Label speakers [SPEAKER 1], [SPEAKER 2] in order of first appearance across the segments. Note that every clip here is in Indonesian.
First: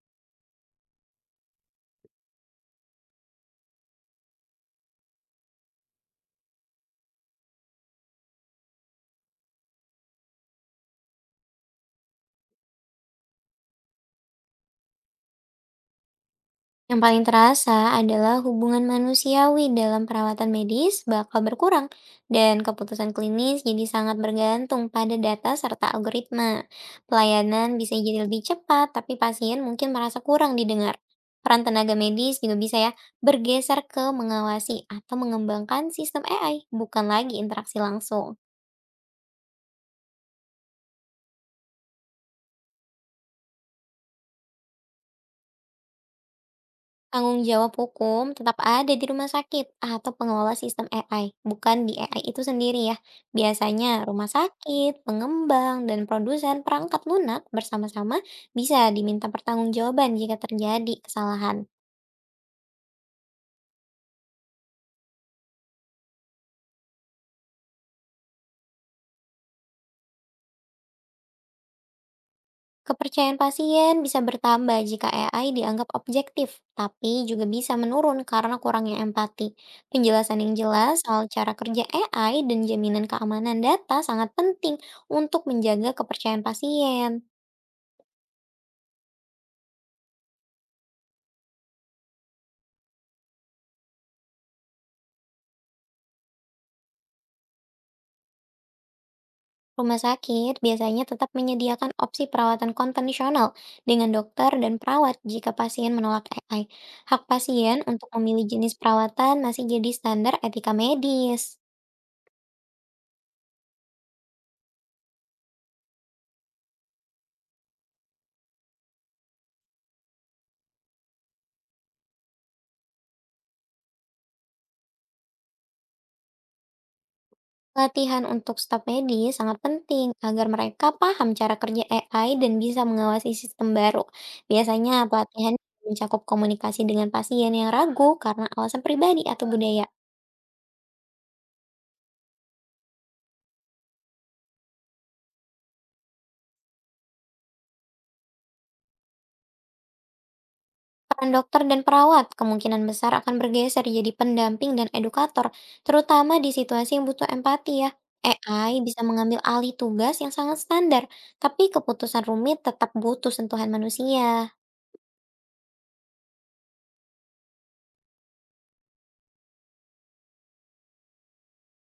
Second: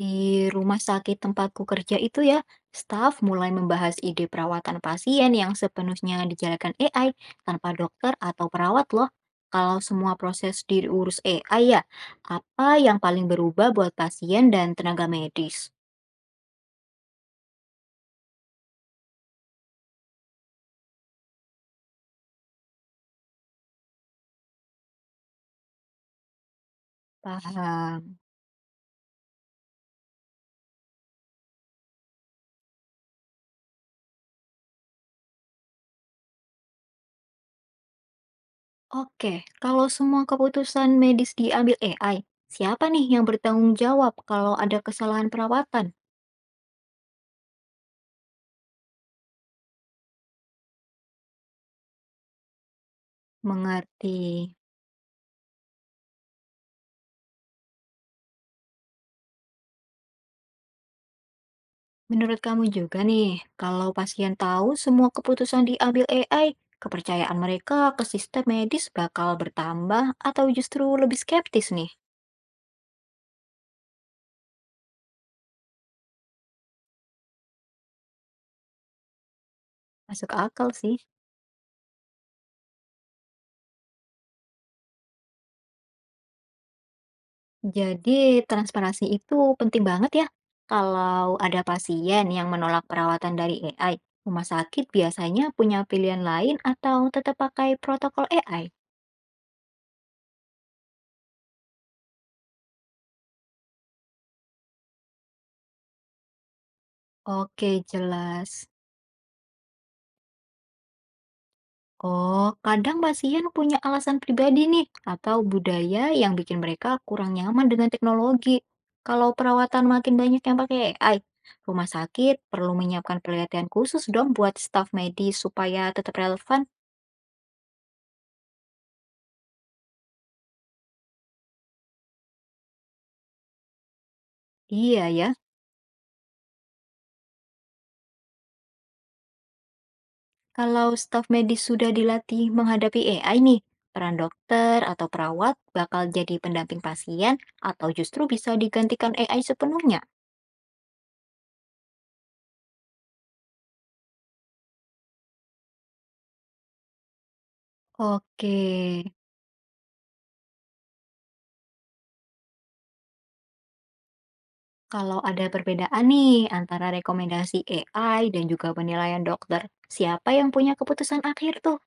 [SPEAKER 1] Di rumah sakit tempatku kerja itu ya, staf mulai membahas ide perawatan pasien yang sepenuhnya dijalankan AI tanpa dokter atau perawat loh. Kalau semua proses diurus AI ya, apa yang paling berubah buat pasien dan tenaga medis?
[SPEAKER 2] Yang paling terasa adalah hubungan manusiawi dalam perawatan medis bakal berkurang dan keputusan klinis jadi sangat bergantung pada data serta algoritma. Pelayanan bisa
[SPEAKER 1] Paham.
[SPEAKER 2] jadi lebih cepat, tapi pasien mungkin merasa kurang didengar. Peran tenaga medis juga bisa ya bergeser ke mengawasi atau mengembangkan sistem AI, bukan lagi interaksi langsung.
[SPEAKER 1] Oke, kalau semua keputusan medis diambil AI, siapa nih yang bertanggung jawab kalau ada kesalahan perawatan?
[SPEAKER 2] Tanggung jawab hukum tetap ada di rumah sakit atau pengelola sistem AI, bukan di AI itu sendiri ya. Biasanya
[SPEAKER 1] Mengerti.
[SPEAKER 2] rumah sakit, pengembang, dan produsen perangkat lunak bersama-sama bisa diminta pertanggungjawaban jika terjadi kesalahan.
[SPEAKER 1] Menurut kamu juga nih, kalau pasien tahu semua keputusan diambil AI, kepercayaan mereka ke sistem medis bakal bertambah atau justru lebih skeptis nih?
[SPEAKER 2] Kepercayaan pasien bisa bertambah jika AI dianggap objektif, tapi juga bisa menurun karena kurangnya empati.
[SPEAKER 1] Masuk
[SPEAKER 2] Penjelasan yang
[SPEAKER 1] akal
[SPEAKER 2] jelas
[SPEAKER 1] sih.
[SPEAKER 2] soal cara kerja AI dan jaminan keamanan data sangat penting untuk menjaga kepercayaan pasien.
[SPEAKER 1] Jadi, transparansi itu penting banget ya. Kalau ada pasien yang menolak perawatan dari AI, rumah sakit biasanya punya pilihan lain atau tetap pakai protokol AI?
[SPEAKER 2] Rumah sakit biasanya tetap menyediakan opsi perawatan konvensional dengan dokter dan perawat jika pasien menolak AI. Hak
[SPEAKER 1] Oke,
[SPEAKER 2] pasien untuk memilih
[SPEAKER 1] jelas.
[SPEAKER 2] jenis perawatan masih jadi standar etika medis.
[SPEAKER 1] Oh, kadang pasien punya alasan pribadi nih, atau budaya yang bikin mereka kurang nyaman dengan teknologi. Kalau perawatan makin banyak yang pakai AI, rumah sakit perlu menyiapkan pelatihan khusus dong buat staf medis supaya tetap relevan.
[SPEAKER 2] Latihan untuk staf medis sangat penting agar mereka paham cara kerja AI dan bisa mengawasi sistem baru. Biasanya
[SPEAKER 1] Iya ya,
[SPEAKER 2] pelatihan mencakup komunikasi dengan pasien yang ragu karena alasan pribadi atau budaya.
[SPEAKER 1] kalau staf medis sudah dilatih menghadapi AI nih, peran dokter atau perawat bakal jadi pendamping pasien atau justru bisa digantikan AI sepenuhnya.
[SPEAKER 2] Peran dokter dan perawat kemungkinan besar akan bergeser jadi pendamping dan edukator, terutama di situasi yang butuh empati ya.
[SPEAKER 1] Oke.
[SPEAKER 2] AI bisa mengambil alih tugas yang sangat standar, tapi keputusan rumit tetap butuh sentuhan manusia.
[SPEAKER 1] Kalau ada perbedaan nih antara rekomendasi AI dan juga penilaian dokter, siapa yang punya keputusan akhir tuh?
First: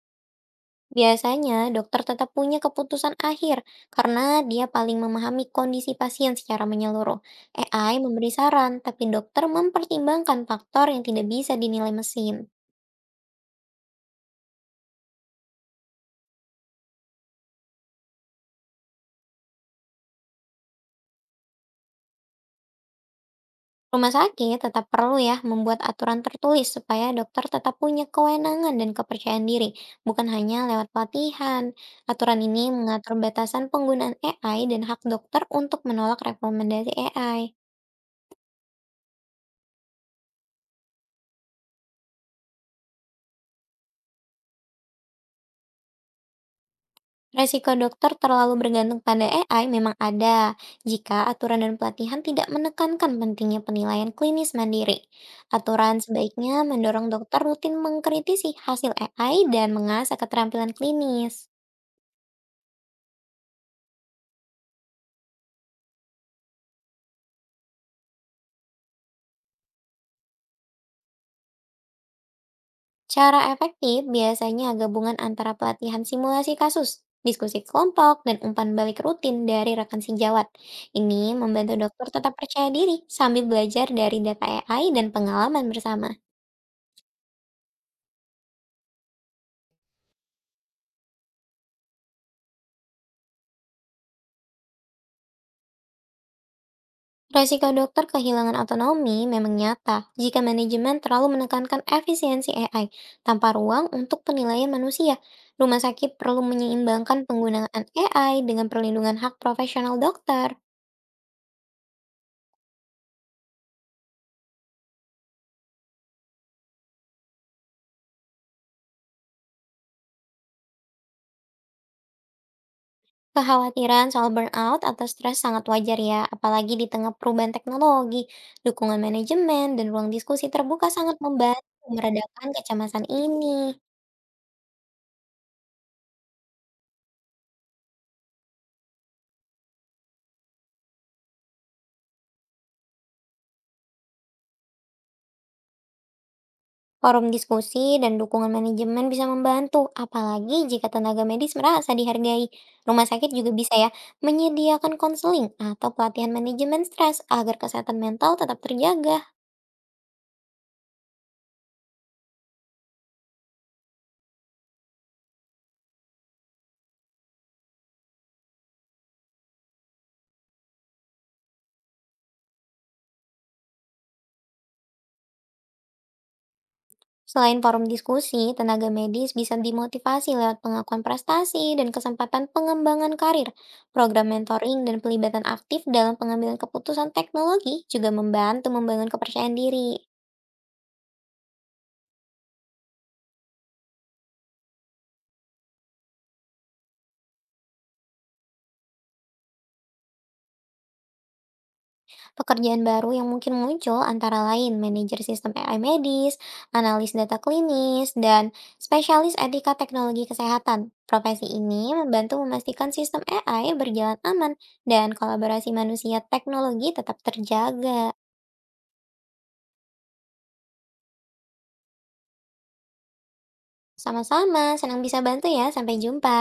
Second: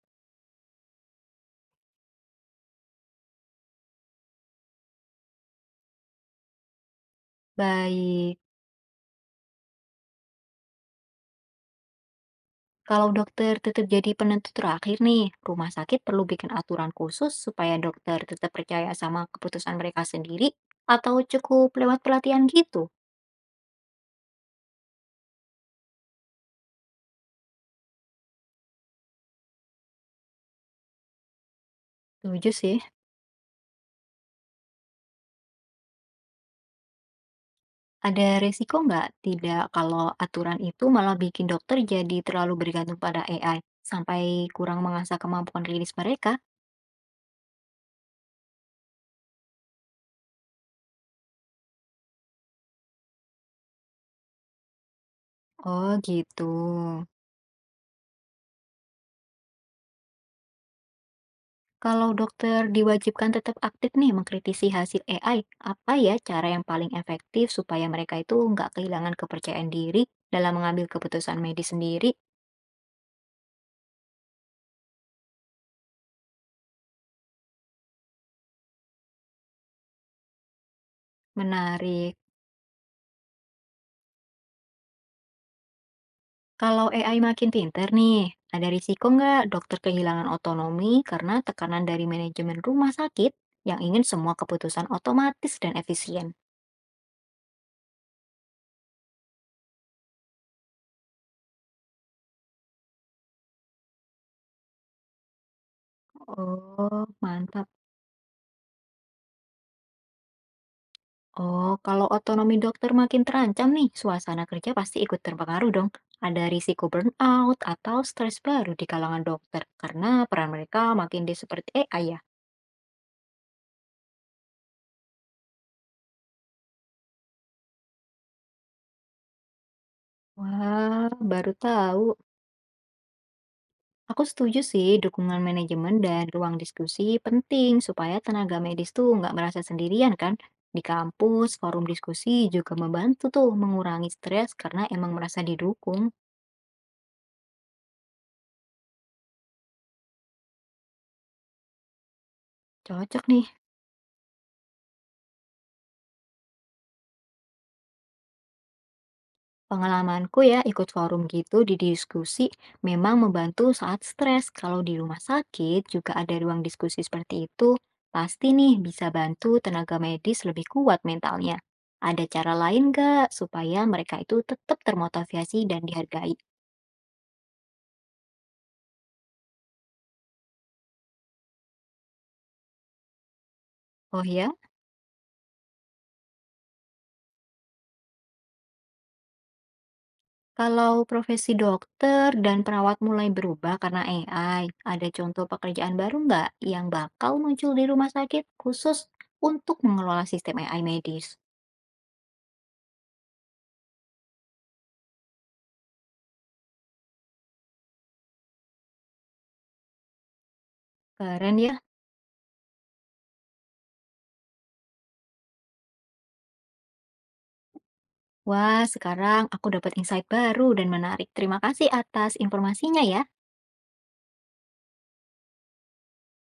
[SPEAKER 2] Biasanya, dokter tetap punya keputusan akhir karena dia paling memahami kondisi pasien secara menyeluruh. AI memberi
[SPEAKER 1] Baik,
[SPEAKER 2] saran, tapi dokter mempertimbangkan faktor yang tidak bisa dinilai mesin.
[SPEAKER 1] kalau dokter tetap jadi penentu terakhir nih, rumah sakit perlu bikin aturan khusus supaya dokter tetap percaya sama keputusan mereka sendiri atau cukup lewat pelatihan gitu?
[SPEAKER 2] Rumah sakit tetap perlu ya membuat aturan tertulis supaya dokter tetap punya kewenangan dan kepercayaan diri, bukan hanya lewat pelatihan. Aturan
[SPEAKER 1] Setuju
[SPEAKER 2] ini
[SPEAKER 1] sih.
[SPEAKER 2] mengatur batasan penggunaan AI dan hak dokter untuk menolak rekomendasi AI.
[SPEAKER 1] Ada resiko nggak? Tidak kalau aturan itu malah bikin dokter jadi terlalu bergantung pada AI sampai kurang mengasah kemampuan klinis mereka.
[SPEAKER 2] Resiko dokter terlalu bergantung pada AI memang ada jika aturan dan pelatihan tidak menekankan pentingnya penilaian klinis mandiri.
[SPEAKER 1] Oh
[SPEAKER 2] Aturan
[SPEAKER 1] gitu.
[SPEAKER 2] sebaiknya mendorong dokter rutin mengkritisi hasil AI dan mengasah keterampilan klinis.
[SPEAKER 1] Kalau dokter diwajibkan tetap aktif nih mengkritisi hasil AI, apa ya cara yang paling efektif supaya mereka itu nggak kehilangan kepercayaan diri dalam mengambil keputusan medis sendiri?
[SPEAKER 2] Cara efektif biasanya gabungan antara pelatihan simulasi kasus, diskusi kelompok, dan umpan balik rutin dari rekan sejawat. Ini membantu dokter
[SPEAKER 1] Menarik.
[SPEAKER 2] tetap percaya diri sambil belajar dari data AI dan pengalaman bersama.
[SPEAKER 1] Kalau AI makin pinter nih, ada risiko nggak dokter kehilangan otonomi karena tekanan dari manajemen rumah sakit yang ingin semua keputusan otomatis dan efisien?
[SPEAKER 2] Resiko dokter kehilangan otonomi memang nyata jika manajemen terlalu menekankan efisiensi AI tanpa ruang untuk penilaian manusia. Rumah sakit perlu
[SPEAKER 1] Oh,
[SPEAKER 2] menyeimbangkan penggunaan
[SPEAKER 1] mantap.
[SPEAKER 2] AI dengan perlindungan hak profesional dokter.
[SPEAKER 1] Oh, kalau otonomi dokter makin terancam nih, suasana kerja pasti ikut terpengaruh dong. Ada risiko burnout atau stres baru di kalangan dokter karena peran mereka makin di seperti AI ya.
[SPEAKER 2] Kekhawatiran soal burnout atau stres sangat wajar ya, apalagi di tengah perubahan teknologi. Dukungan manajemen dan ruang diskusi terbuka
[SPEAKER 1] Wah,
[SPEAKER 2] sangat
[SPEAKER 1] baru
[SPEAKER 2] membantu
[SPEAKER 1] tahu.
[SPEAKER 2] meredakan kecemasan ini.
[SPEAKER 1] Aku setuju sih, dukungan manajemen dan ruang diskusi penting supaya tenaga medis tuh nggak merasa sendirian kan. Di kampus, forum diskusi juga membantu tuh mengurangi stres karena emang merasa didukung.
[SPEAKER 2] Forum diskusi dan dukungan manajemen bisa membantu, apalagi jika tenaga medis merasa dihargai. Rumah
[SPEAKER 1] Cocok
[SPEAKER 2] sakit
[SPEAKER 1] nih.
[SPEAKER 2] juga bisa ya menyediakan konseling atau pelatihan manajemen stres agar kesehatan mental tetap terjaga.
[SPEAKER 1] Pengalamanku ya ikut forum gitu di diskusi memang membantu saat stres. Kalau di rumah sakit juga ada ruang diskusi seperti itu, pasti nih bisa bantu tenaga medis lebih kuat mentalnya. Ada cara lain nggak supaya mereka itu tetap termotivasi dan dihargai?
[SPEAKER 2] Selain forum diskusi, tenaga medis bisa dimotivasi lewat pengakuan prestasi dan kesempatan pengembangan karir.
[SPEAKER 1] Oh
[SPEAKER 2] Program
[SPEAKER 1] ya,
[SPEAKER 2] mentoring dan pelibatan aktif dalam pengambilan keputusan teknologi juga membantu membangun kepercayaan diri.
[SPEAKER 1] kalau profesi dokter dan perawat mulai berubah karena AI, ada contoh pekerjaan baru nggak yang bakal muncul di rumah sakit khusus untuk mengelola sistem AI medis?
[SPEAKER 2] Pekerjaan baru yang mungkin muncul antara lain manajer sistem AI medis, analis data klinis, dan spesialis etika teknologi kesehatan. Profesi
[SPEAKER 1] Keren ya.
[SPEAKER 2] ini membantu memastikan sistem AI berjalan aman dan kolaborasi manusia teknologi tetap terjaga.
[SPEAKER 1] Wah, sekarang aku dapat insight baru dan menarik. Terima kasih atas informasinya ya.
[SPEAKER 2] Sama-sama, senang bisa bantu ya. Sampai jumpa.